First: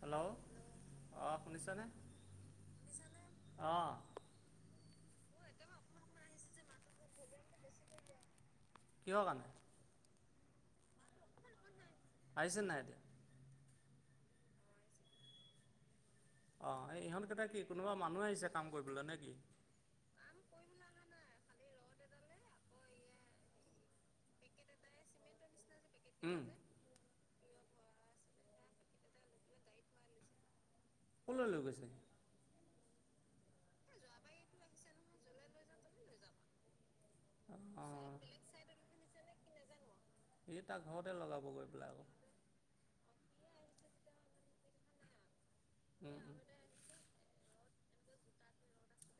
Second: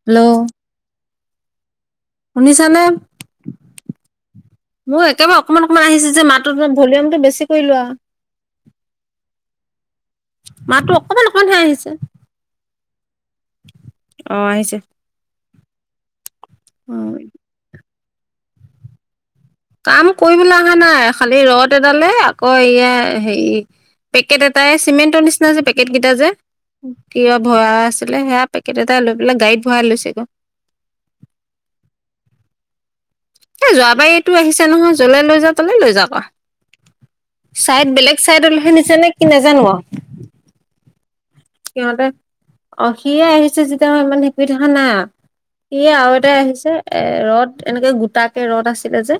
Hello. অ' শুনিছানে? শুনিছেনে? অঁ মোৰ একেবাৰে অকমান অকণমান আহিছে যে মাতটো, তোমাৰ ভলিউমটো বেছি কৰি লোৱা। কিহৰ কাৰণে? মাতটো অকমান অকমানহে আহিছে। আহিছে নাই এতিয়া? অ' আহিছে। অ' এই উম, ইহঁতকেইটা কি, কোনোবা মানুহ আহিছে কাম কৰিবলৈ নে কি? কাম কৰিবলৈ অহা নাই। খালি ৰদ এডালে, আকৌ এয়া হেৰি। পেকেট এটাই, চিমেণ্টৰ নিচিনা যে পেক পেকেট কেইটা যে, উম কিবা ভৰাই আছিলে। সেয়া পেকেট এটা লৈ পেলাই গাড়ীত ভৰাই লৈছেগৈ। ক'লৈ লৈ গৈছে সি? এই যোৱাবাৰ এইটো আহিছে নহয়, য'লে লৈ যা তলেই লৈ যাওক আৰু। চাইদ অঁ বেলেগ চাইডলৈহে নিছে নে কি নাজানো আৰু! সেই তাৰ ঘৰতে লগাব গৈ পেলাই সিহঁতে আকৌ! অ' সিয়ে আহিছে যেতিয়া মই ইমান হেৰি কৰি থকা নাই আৰু! সিয়ে আৰু উম এটাই আহিছে। এ ৰদ, এনেকে গোটাকে ৰদ আছিলে যে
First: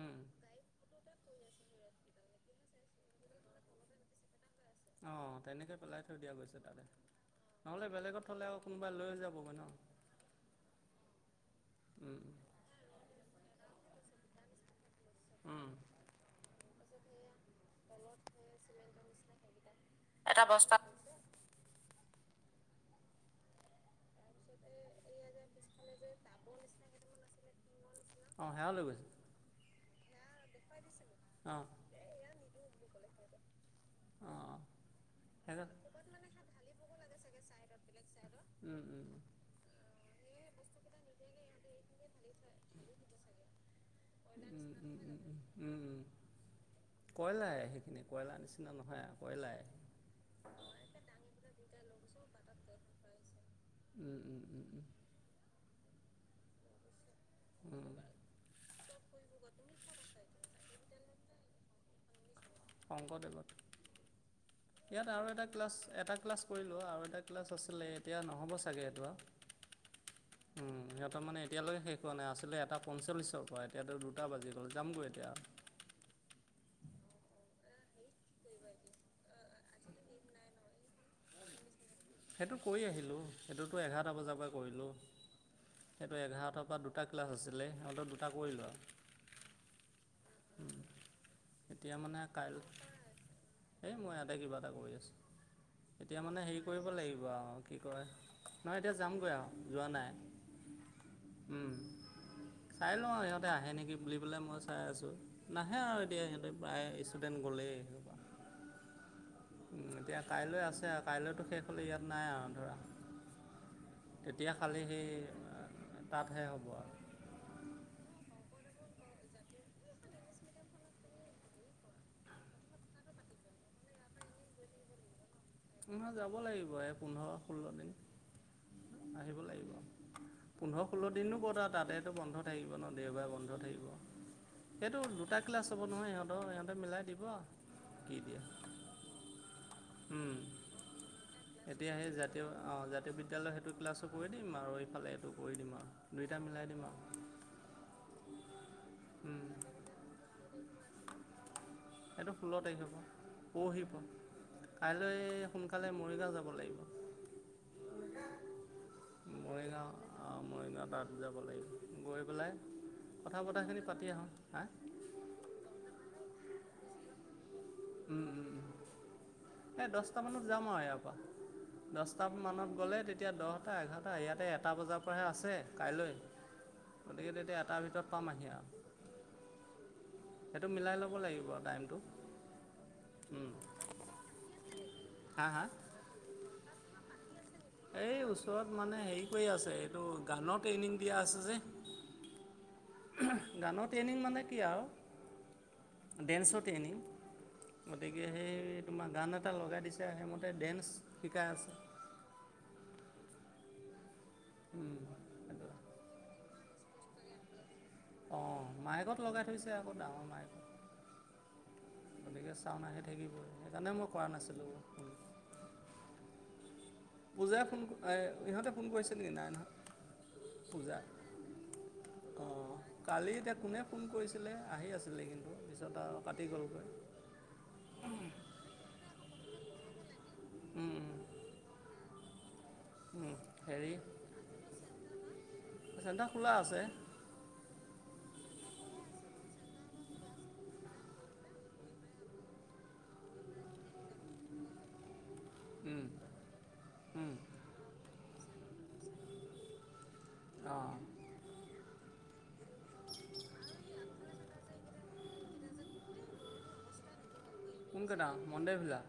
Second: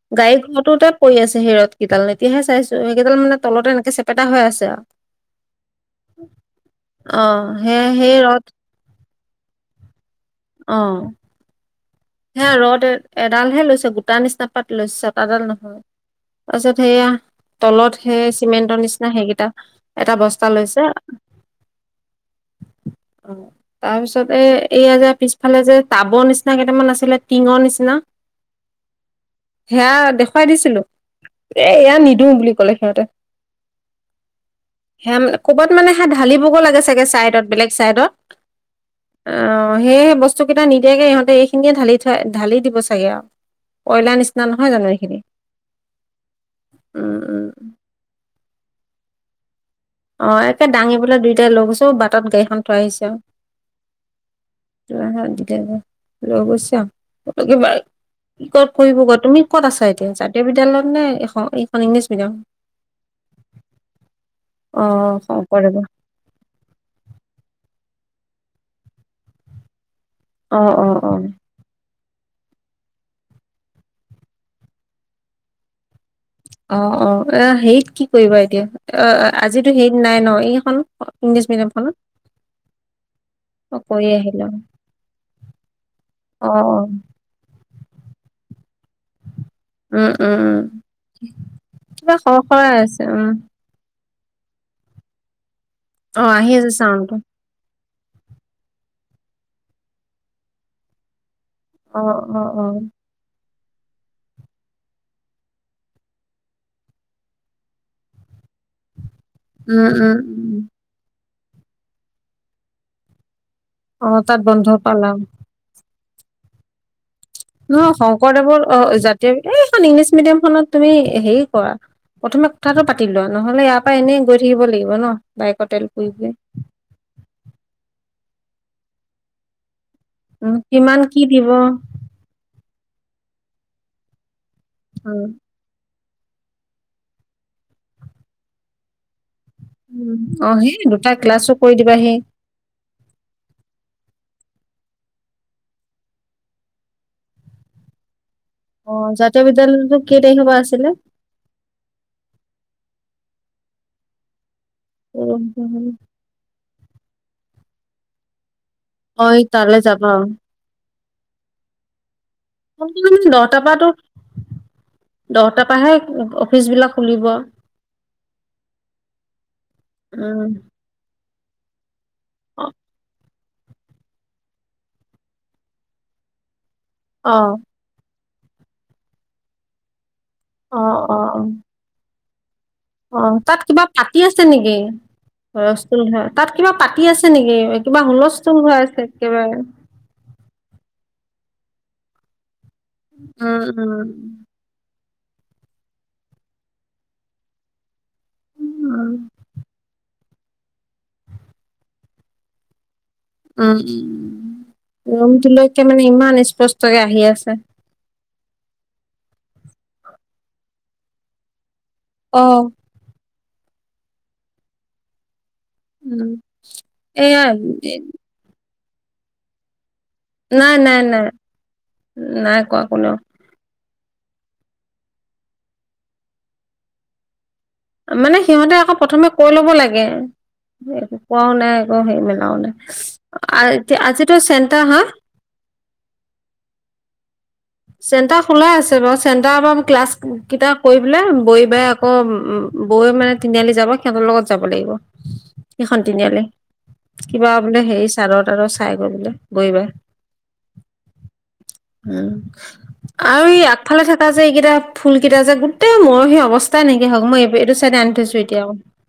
উম গাড়ী ঘৰটোতে পৰি আছে সেই ৰদ কেইডাল। এতিয়াহে চাইছো, সেইকেইডাল মানে তলতে এনেকে চেপেটা হৈ আছে আৰু! অ' তেনেকৈ পেলাই থৈ দিয়া গৈছে তাতে, অ সে নহ'লে সেই বেলেগত ৰদ থ'লে আকৌ কোনোবা লৈ যাবগৈ ন! অ উম। সেয়া ৰদ এডালহে লৈছে গোটা নিচিনা পাত লৈছে ছটাডাল উম নহয়। তাৰপিছত সেইয়া তলত সেই চিমেণ্টৰ নিচিনা সেইকেইটা এটা বস্তা লৈছে। অ তাৰ পিছত এ এয়া যে পিছফালে যে টাবৰ নিচিনা কেইটামান আছে। টিঙৰ নিচিনা অঁ সেয়া লৈ গৈছে সেয়া দেখ। দেখুৱাই দিছিলো অঁ এ এয়া নিদো বুলি কলে সিহঁতে। অঁ অঁ সে সেইকাৰণে ক'ৰবাত মানে সে ঢালিবগে লাগে চাগে চাইডত বেলেগ চাইডত। উম উম উম অ সেইয়েহে বস্তু কেইটা নিদিয়াকে ইহঁতে এইখিনিয়ে ঢালি থই ঢালি দিব চাগে আৰু। কয়লাৰ নিচিনা নহয় জানো এইখিনি জানো? উম উম। কয়লাই সেইখিনি কয়লাৰ নিচিনা নহয় আৰু কয়লাই। অ একে দাঙি পেলাই দুইটাই লৈ গৈছে অ বাটত গাড়ীখন থৈ আহিছে। উম উম উম উম সিহঁত কিতাই লৈ গৈছে অ ফুটুকী বাঘ উম। কি কত কৰিব গ তুমি ক'ত আছা এতিয়া জাতীয় বিদ্যালয়ত নে এ এইখন ইংলিছ মিডিয়াম। শংকৰদেৱত ইয়াত অ' আৰু এটা ক্লাছ শংকৰদেৱৰ এটা ক্লাছ। কৰিলোঁ আৰু এটা ক্লাছ আছিলে এতিয়া নহ'ব চাগে এইটো। অ' উম অ' অ' সিহঁতৰ মানে। এতিয়ালৈকে শেষ হোৱাই আছিলে এটা পঞ্চল্লিছৰ পৰা এতিয়াতো দুটা বাজি গ'ল যামগৈ এতিয়া। অ অ এ হেইত কি কৰিবা এতিয়া অ আজিতো হেইত নাই ন এইখন ইংলিছ মিডিয়ামখনত সেইটো কৰি আহিলোঁ অ' সেইটোতো কৰি এঘাৰটা বজাৰ আহিলা পৰা কৰিলোঁ সেইটো অ', এঘাৰটা পৰা অ', দুটা ক্লাছ আছিলে সিহঁতৰ দুটা কৰিলো আৰু উম উম উম এতিয়া মানে কিবা সৰ কাইলৈ সৰাই আছে উম এই মই ইয়াতে কিবা এটা কৰি আছো এতিয়া অ', মানে আহি হেৰি আছে কৰিব চাউণ্ডটো। লাগিব আৰু কি কয় নাই এতিয়া যামগৈ আৰু যোৱা নাই অ', অ', অ', চাই লওঁ আৰু সিহঁতে আহে নেকি বুলি পেলাই মই চাই আছোঁ নাহে আৰু এতিয়া সিহঁতে প্ৰায় ষ্টুডেণ্ট গলেই সেইসুপা উম, উ উম, এতিয়া উম, কাইলৈ আছে। কাইলৈতো শেষ হ'লে ইয়াত নাই আৰু ধৰা অ', তাত তেতিয়া বন্ধ খালী সেই। পালা। তাতহে হ'ব আৰু। নহয় শংকৰদেৱৰ অ জাতীয় এইখন ইংলিছ মিডিয়াম খনত তুমি হেৰি কৰা। প্ৰথমে কথাটো পাতি লোৱা নহ'লে ইয়াৰ পৰা এনেই গৈ থাকিব লাগিব ন। বাইকৰ তেল পুৰি নহয় পুৰি। যাব লাগিব এই পোন্ধৰ ষোল্ল দিন আহিব লাগিব। উম, পোন্ধৰ কিমান ষোল্ল কি দিনো দিব কতা তাতে। সেইটো বন্ধ থাকিব ন দেওবাৰে বন্ধ থাকিব সেইটো উম, দুটা ক্লাছ হ'ব নহয় সিহঁত। ত সিহঁতে মিলাই দিব কি দিয়ে। উ উম, অ সি দুটা ক্লাছো কৰি এতিয়া দিবা সেই সি। জাতীয় অঁ জাতীয় বিদ্যালয় সেইটো ক্লাছো কৰি দিম আৰু এইফালে এইটো কৰি দিম আৰু দুইটা মিলাই দিম আৰু। [unintelligible] [unintelligible] অ জাতীয় উম, বিদ্যালয়তো কেই তাৰিখৰ পৰা আছিলে? সেইটো ষোল্ল তাৰিখ হ'ব পৰহি পৰা। কাইলৈ সোনকালে মৰিগাঁও যাব লাগিব অ', এই তালৈ যাবা। মৰিগাঁও মৰিগাঁও তাত যাব লাগিব গৈ পেলাই সোনকালে মানে কথা দহটাৰ বতৰাখিনি পৰাতো পাতি আহোঁ হা দহটাৰ পৰাহে অফিচ বিলাক খুলিব এই দহটামানত উম, যাম আৰু ইয়াৰ পৰা দ দটা অ, মানত গ'লে তেতিয়া দহটা এঘাৰটা ইয়াতে এটা বজাৰ পৰাহে আছে কাইলৈ গতিকে অ, তেতিয়া এটাৰ ভিতৰত পাম আহি আৰ। সেইটো অ, মিলাই ল'ব অ, লাগিব টাইমটো। অ', উম, তাত কিবা পাতি আছে নেকি? হা হা হস্থুল হয় তাত কিবা পাতি আছে নেকি কিবা এই হুলস্থুল ওচৰত হৈ মানে আছে হেৰি কৰি একেবাৰে আছে এইটো গানৰ ট্ৰেইনিং দিয়া আছে যে উম, গানৰ উম, ট্ৰেইনিং মানে কি আৰু ডেন্সতে আনিম গতিকে সেই উম, তোমাৰ গান এটা লগাই দিছে সেইমতে ডেন্স, শিকাই আছে। উম, উম, সেইটো। ৰুমটোলৈকে মানে ইমান স্পষ্টকে আহি আছে। অ', মাইকত লগাই থৈছে আকৌ ডাঙৰ মাইকত। অ, গতিকে চাউণ্ড আহি থাকিবই সেইকাৰণে মই কৰা নাছিলোঁ [unintelligible] উম, এয়া পূজাই ফোন আহ ইহঁতে ফোন কৰিছে নেকি, নাই নহয়? নাই, নাই, পূজাই, নাই, অ, নাই কোৱা কোনেও কালি এতিয়া কোনে ফোন কৰিছিলে আহি আছিলে কিন্তু পিছত আৰু কাটি গ'লগৈ। মানে সিহঁতে আকৌ প্ৰথমে কৈ ল'ব লাগে, উম, একো উম। কোৱাও নাই আকৌ হে মেলাও নাই। উম, হেৰি আজ আজিতো চেণ্টাৰ, হা? চেণ্টাৰ খোলা আছে। চেণ্টাৰ খোলা আছে বাৰু চেণ্টাৰ পৰা ক্লাছ কেইটা কৰি পেলাই বহি পাই আকৌ, বৈ মানে তিনিআলি যাব। সিহঁতৰ লগত যাব লাগিব, উম, সিখন তিনিআলি, উম, কিবা বোলে হেৰি চাদৰ তাদৰ চাই গল গে [unintelligible] অ', উম, আৰু ই আগফালে থাকা যে এইকেইটা ফুল কেইটা যে গোটেই মৰহি অৱস্থাই নেকি হ মই এইটো চাইডে আনি কোনকেইটা থৈছোঁ এতিয়াও। মন্দে ভিলা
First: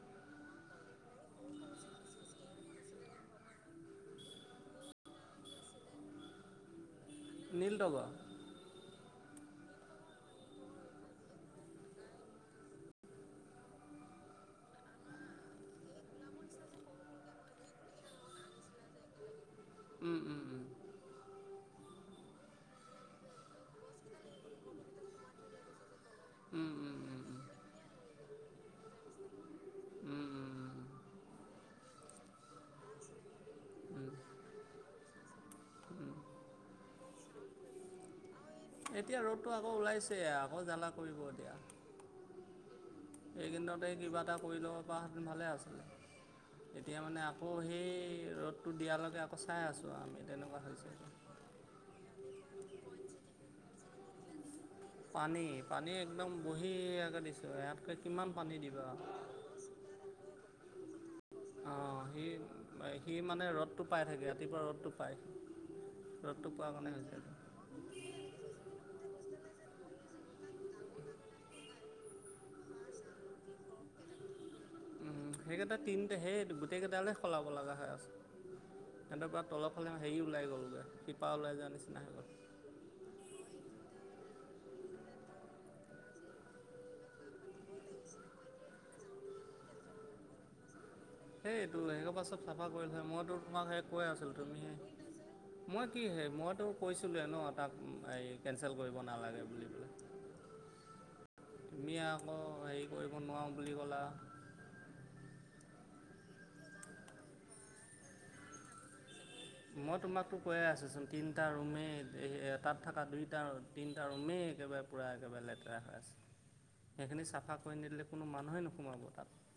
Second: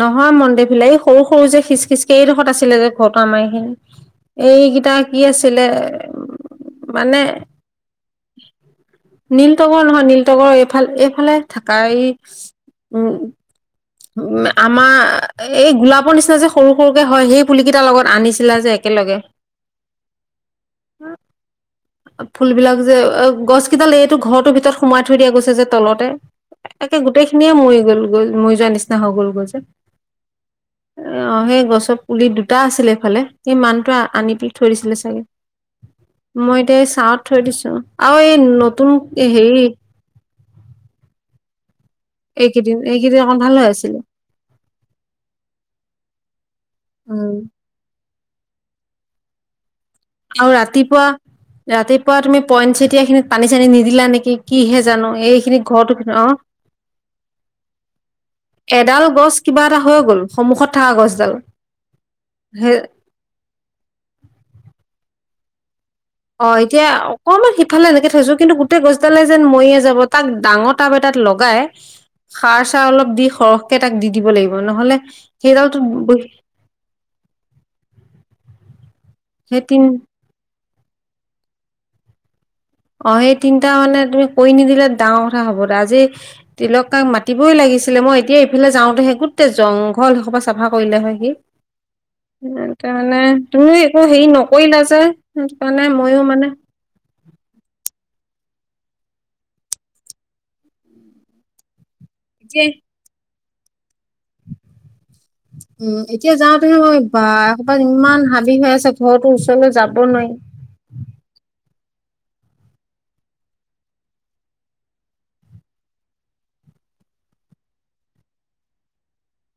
নহয় মন্দে ফিলাই এই সৰু সৰু যে খিচ খিচ এইডোখৰত আছিলে যে ঘৰতো আমাৰ সেই এইকেইটা কি আছিলে, মানে নীলতগৰ? নীলতগৰ নহয় নীলতগৰ এইফাল এইফালে থাকা এই উম, উম, আমাৰ, এই গোলাপৰ নিচিনা যে সৰু সৰুকে হয় সেই পুলি কেইটাৰ লগত আনিছিলা যে একেলগে। উম, উম, উম, [unintelligible] ফুলবিলাক যে, গছ কেইডাল এইটো ঘৰতোৰ ভিতৰত সোমাই থৈ দিয়া গৈছে যে তলতে। উম, উম, একে উম, উম, গোটেইখিনিয়ে মৰি গল গৈ মৰি যোৱাৰ নিচিনা হৈ গল গ'ল যে। উম, উম, উম, অ', সেই গছৰ পুলি দুটা আছিলে এইফালে, সেই মানুটো উম। আনি দি থৈ দিছিলে চাগে। মই এতিয়া এই ছাঁত থৈ দিছো, আৰু এই নতুন এতিয়া ৰ'দটো হেৰি আকৌ ওলাইছে আকৌ জ্বালা কৰিব এতিয়া। এইকেইদিন, এইকেইদিন অকণ ভাল হৈ এইকেইদিনতে আছিলে কিবা এটা কৰি ল'ব পৰাহেঁতেন ভালে আছিল, এতিয়া মানে উম আকৌ সেই, ৰ'দটো দিয়ালৈকে আকৌ চাই আছোঁ আমি। আৰু তেনেকুৱা হৈছে ৰাতিপুৱা, এতিয়া। ৰাতিপুৱা তুমি পইণ্ট চেতিয়া খিনিত পানী চানী নিদিলা নেকি? কিহে জানোঁ পানী এইখিনি পানী ঘৰতে অ, একদম বঢ়িয়াকৈ দিছোঁ ইয়াতকৈ কিমান পানী দিবা আৰু এডাল গছ কিবা এটা হৈ গ'ল সন্মুখত থাকা গছডাল। অ', সি, সেই সি মানে ৰ'দটো পাই থাকে ৰাতিপুৱা ৰ'দটো পায়। ৰ'দটো অ', পোৱাৰ এতিয়া কাৰণে হৈছে এইটো অকমান শিপ সিফালে এনেকে থৈছোঁ কিন্তু গোটেই গছডালে যেন মৰিয়ে যাব তাক ডাঙৰ টাব এটাত লগাই সাৰ চাৰ অলপ দি সৰহকে তাক দি দিব লাগিব ন। সেইকেইটা তিনিটা সেই গোটেইকেইদালে সলাব লগা হৈ আছে। তেনেকুৱা সেই তিন তলৰফালে হেৰি ওলাই গ'লগে শিপা ওলাই যোৱা নিচিনা হৈ গ'ল। অ, সেই তিনিটা মানে তুমি কৰি নিদিলে ডাঙৰ কথা হ'ব আজি তিলক কাক মাতিবই লাগিছিলে মই এতিয়া এইফালে যাওঁতে সেই গোটেই জং হল সেইসোপা চাফা কৰিলে হয় সি, সেই এইটো সেইসোপা পৰা চব চাফা এতিয়া কৰিলোঁ হয় মানে মইতো তোমাক তুমিও সেই একো কৈ হেৰি আছিলোঁ তুমি সেই নকৰিলা যে। [unintelligible] মানে মই কি মইয়ো সেই মানে মইতো কৈছিলোঁৱে ন' তাক এই, কেঞ্চেল কৰিব নালাগে বুলি পেলাই। তুমি আকৌ এতিয়াই হেৰি কৰিব নোৱাৰোঁ বুলি ক'লা। উম, এতিয়া যাওতেহ মই বা এইসোপা ইমান হাবি হৈ আছে। ঘৰটোৰ ওচৰলৈ যাব নোৱাৰি। গৈ আছে চোন। তিনিটা ৰুমেই তাত থাকা দুইটা তিনিটা ৰুমেই একেবাৰে পূৰা একেবাৰে লেতেৰা হৈ আছে। সেইখিনি চাফা কৰি নিদিলে কোনো মানুহেই নোসোমাব তাত।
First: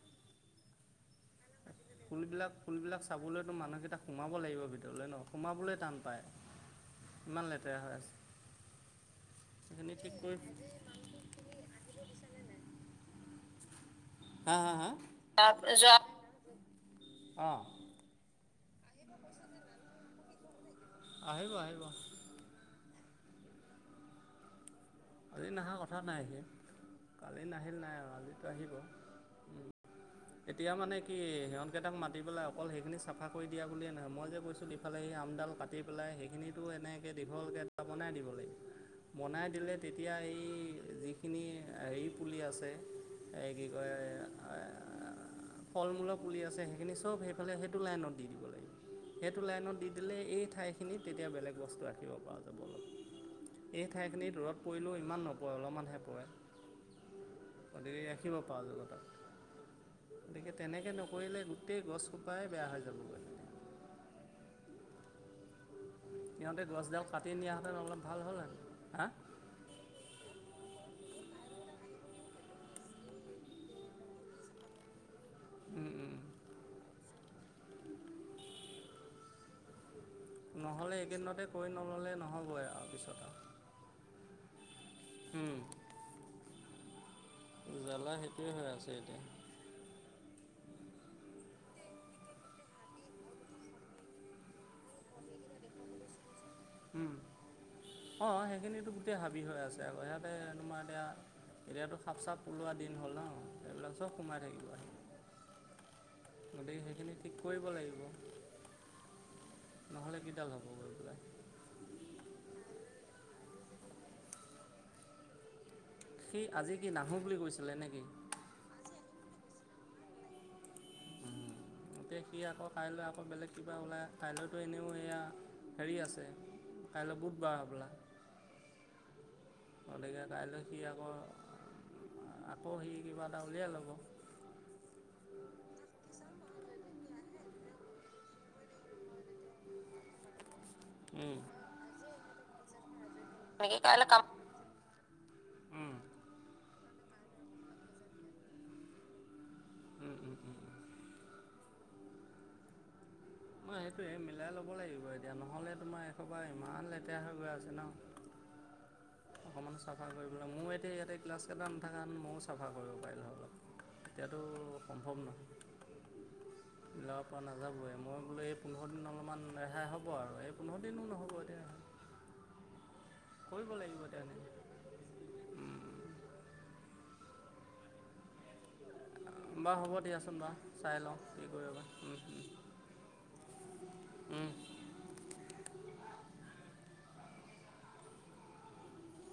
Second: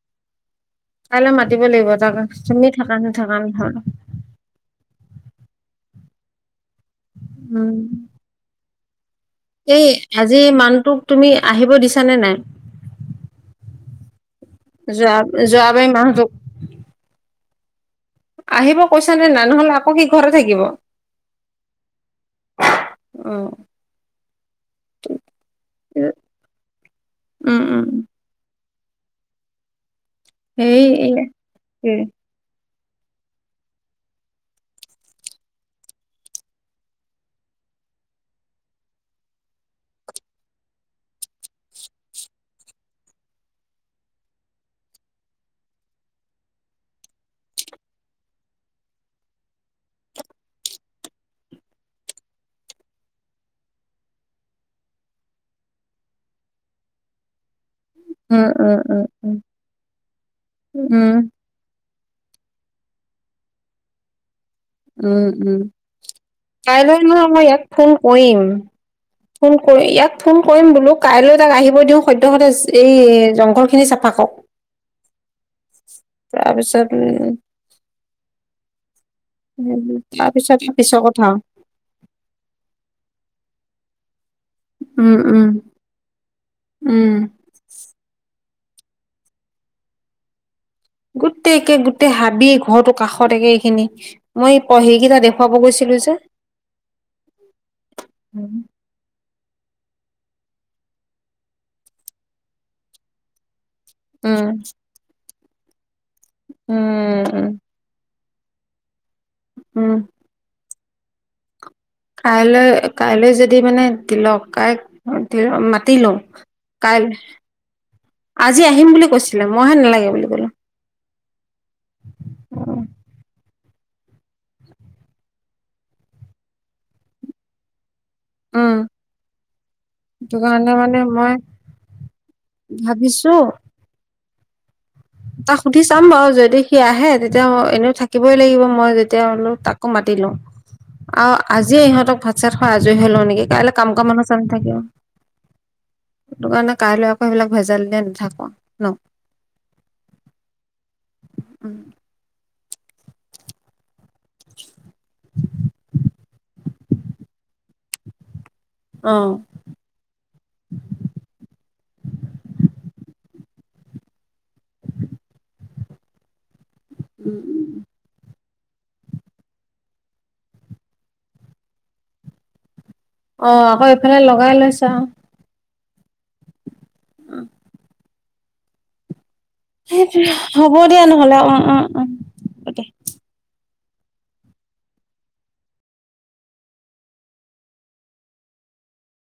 কাইলৈ মাতিব লাগিব তাক ফুলবিলাক তুমি থাকা ফুলবিলাক নেথাকা চাবলৈতো নহয়। মানুহকেইটা সোমাব লাগিব ভিতৰলৈ ন সোমাবলৈ টান পায়। ইমান উম, লেতেৰা হৈ আছে। এই সেইখিনি ঠিক কৰি আজি মানুটোক তুমি আহিব দিছানে নাই। যোৱা হা-হা-হা যোৱাবাৰী যোৱা মানুহটোক অ, আহিব কৈছা নে নাই নহ'লে আকৌ সি ঘৰতে থাকিব। আহিব আহিব অ ', আজি নহা কথা নাই কালি উম, নাহিল উম, নাই আৰু আজিতো আহিব। এতিয়া সেই মানে কি সিহঁত কেইটাক মাতি পেলাই অকল সেইখিনি চাফা কৰি দিয়া বুলিয়েই নহয় মই যে কৈছো ইফালে এ আমডাল কাটি পেলাই সেইখিনিতো এনেকে দীঘলকে বনাই দিব লাগিব। বনাই দিলে তেতিয়া এই যিখিনি হেৰি পুলি আছে। এ কি কয় অ, ফল মূলৰ পুলি আছে সেইখিনি চব সেইফালে সেইটো লাইনত দি দিব লাগিব। সেইটো লাইনত দি দিলে এই ঠাইখিনিত তেতিয়া বেলেগ বস্তু ৰাখিব পৰা যাব অলপ। এই ঠাইখিনিত ৰদ পৰিলেও ইমান নপৰে অলপমানহে পৰে গতিকে ৰাখিব উম - পৰা উম যাব - তাত উম - উম। গতিকে তেনেকে উম, নকৰিলে গোটেই গছ সোপাই বেয়া হৈ যাবগৈ। উম - উম সিহঁতে কাইলৈ গছডাল নহয় কাটি মই ইয়াক নিয়াহেঁতেন ফোন অলপ ভাল কৰিম। হ'লহেঁতেন হা ফোন কৰি ইয়াত ফোন কৰিম বোলো কাইলৈ তাক আহিব দিও সত্য সদ এই জংঘল খিনি চাফা কৰক। উম - উম। তাৰপিছত উম, উম- উম। তাৰপিছত নহ'লে পিছৰ কথা এইকেইদিনতে কৈ নল'লে নহ'বই আৰু পিছত আৰু। উম - উম - উম। জালা সেইটোয়ে হৈ আছে এতিয়া। গোটেই একে গোটেই হাবি ঘৰটোৰ কাষতে এইখিনি মই পঢ়িকেইটা দেখুৱাব গৈছিলো যে। উম, অ, উম সেইখিনিটো গোটেই হাবি হৈ আছে আকৌ সিয়াতে তোমাৰ এতিয়া এতিয়াতো সাপ চাপ ওলোৱা দিন হ'ল ন এইবিলাক চব সোমাই উম থাকিব গতিকে সেইখিনি ঠিক উম কৰিব লাগিব। উম নহ'লে কিডাল হব এইবিলাক। কাইলে কাইলে যদি মানে তিলক কাইক তিল মাত সি আজি কি নাহো বুলি কৈছিলে নে কি? আজি আহিম বুলি কৈছিলে মইহে নেলাগে বুলি ক'লো। এতিয়া সি আকৌ কাইলে আকৌ বেলেগ। কিবা ওলা কাইলেনো এয়া হেৰি আছে কাইলে বুধবাৰ হবলা। উম গতিকে সেইটো কাইলৈ কাৰণে সি মানে আকৌ মই আকৌ সি কিবা ভাবিছো। এটা উলিয়াই ল'ব তাক সুধি চাম বাৰু যদি সি আহে তেতিয়া এনেও থাকিবই লাগিব মই যেতিয়া হলেও তাকো মাতি লওঁ, অহ, উম আজি ইহঁতক ভাত চাত খোৱা আজৰি হৈ লও নিকি কাইলে কাম কৰা মানুহ চব থাকিব। উম সেইটো কাৰণে কাইলে আকৌ সেইবিলাক ভেজাল দি নাথাকো ন। উম- উম - উম - উম। উম, হে সেইটোৱে মিলাই ল'ব লাগিব এতিয়া নহ'লে তোমাৰ এহোপা এনে ইমান লেতেৰা হৈ গৈ আছে ন অ', উম, অকণমান চাফ চাফা কৰি দিব ময়ো এতিয়া ইয়াতে ক্লাছকেইটা নাথাকা হেতেন ময়ো চাফা কৰিব পাৰিলো হেতেন। এতিয়াতো সম্ভৱ নহয় মিলাব পৰা উম, নাযাবই। মই বোলো এই পোন্ধৰ দিন অলপমান ৰেহাই হ'ব আৰু এই পোন্ধৰ দিনো নহ'ব এতিয়া। অ কৰিব আকৌ লাগিব এইফালে এতিয়া লগাই এনেকৈ লৈছা। উম, বাৰু হ'ব সেইটোৱে দিয়াচোন বাৰু হ'ব দিয়া চাই লওঁ নহ'লে উম, কি কৰিব পাৰো উম উম, হ'ব দিয়া।